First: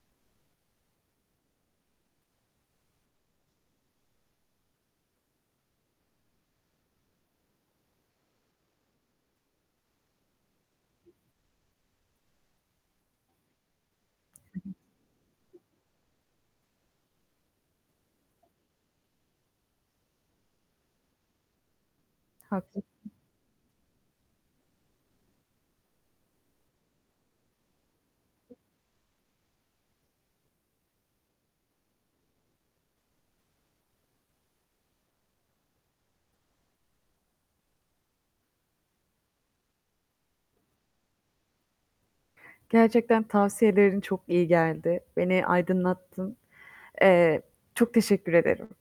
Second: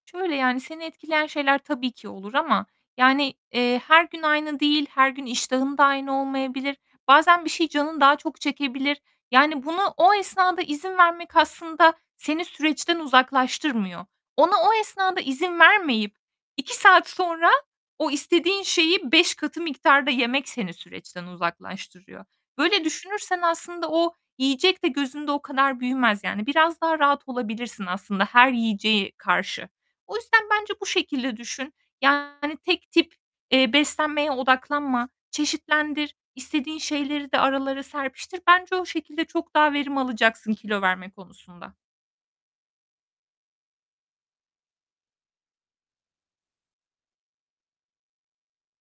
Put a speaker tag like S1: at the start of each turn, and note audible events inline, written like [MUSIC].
S1: Şöyle, yani, seni etkileyen şeyler tabii ki olur ama, yani, eee, her gün aynı değil, her gün iştahın da aynı olmayabilir. Bazen bir şeyi canın daha çok çekebilir. Yani bunu o esnada izin vermek aslında seni süreçten uzaklaştırmıyor. Ona o esnada izin
S2: [UNINTELLIGIBLE]
S1: vermeyip 2 saat sonra o istediğin şeyi 5 katı miktarda yemek seni süreçten uzaklaştırıyor. Böyle
S2: Haklısın.
S1: düşünürsen aslında o yiyecek de gözünde o kadar büyümez yani. Biraz daha rahat olabilirsin aslında her yiyeceğe karşı. O yüzden bence bu şekilde düşün. Yani, tek tip, eee, beslenmeye odaklanma. Çeşitlendir. İstediğin şeyleri de aralara serpiştir. Bence o şekilde çok daha verim alacaksın kilo verme konusunda.
S2: Gerçekten tavsiyelerin çok iyi geldi. Beni aydınlattın. Eee, çok teşekkür ederim.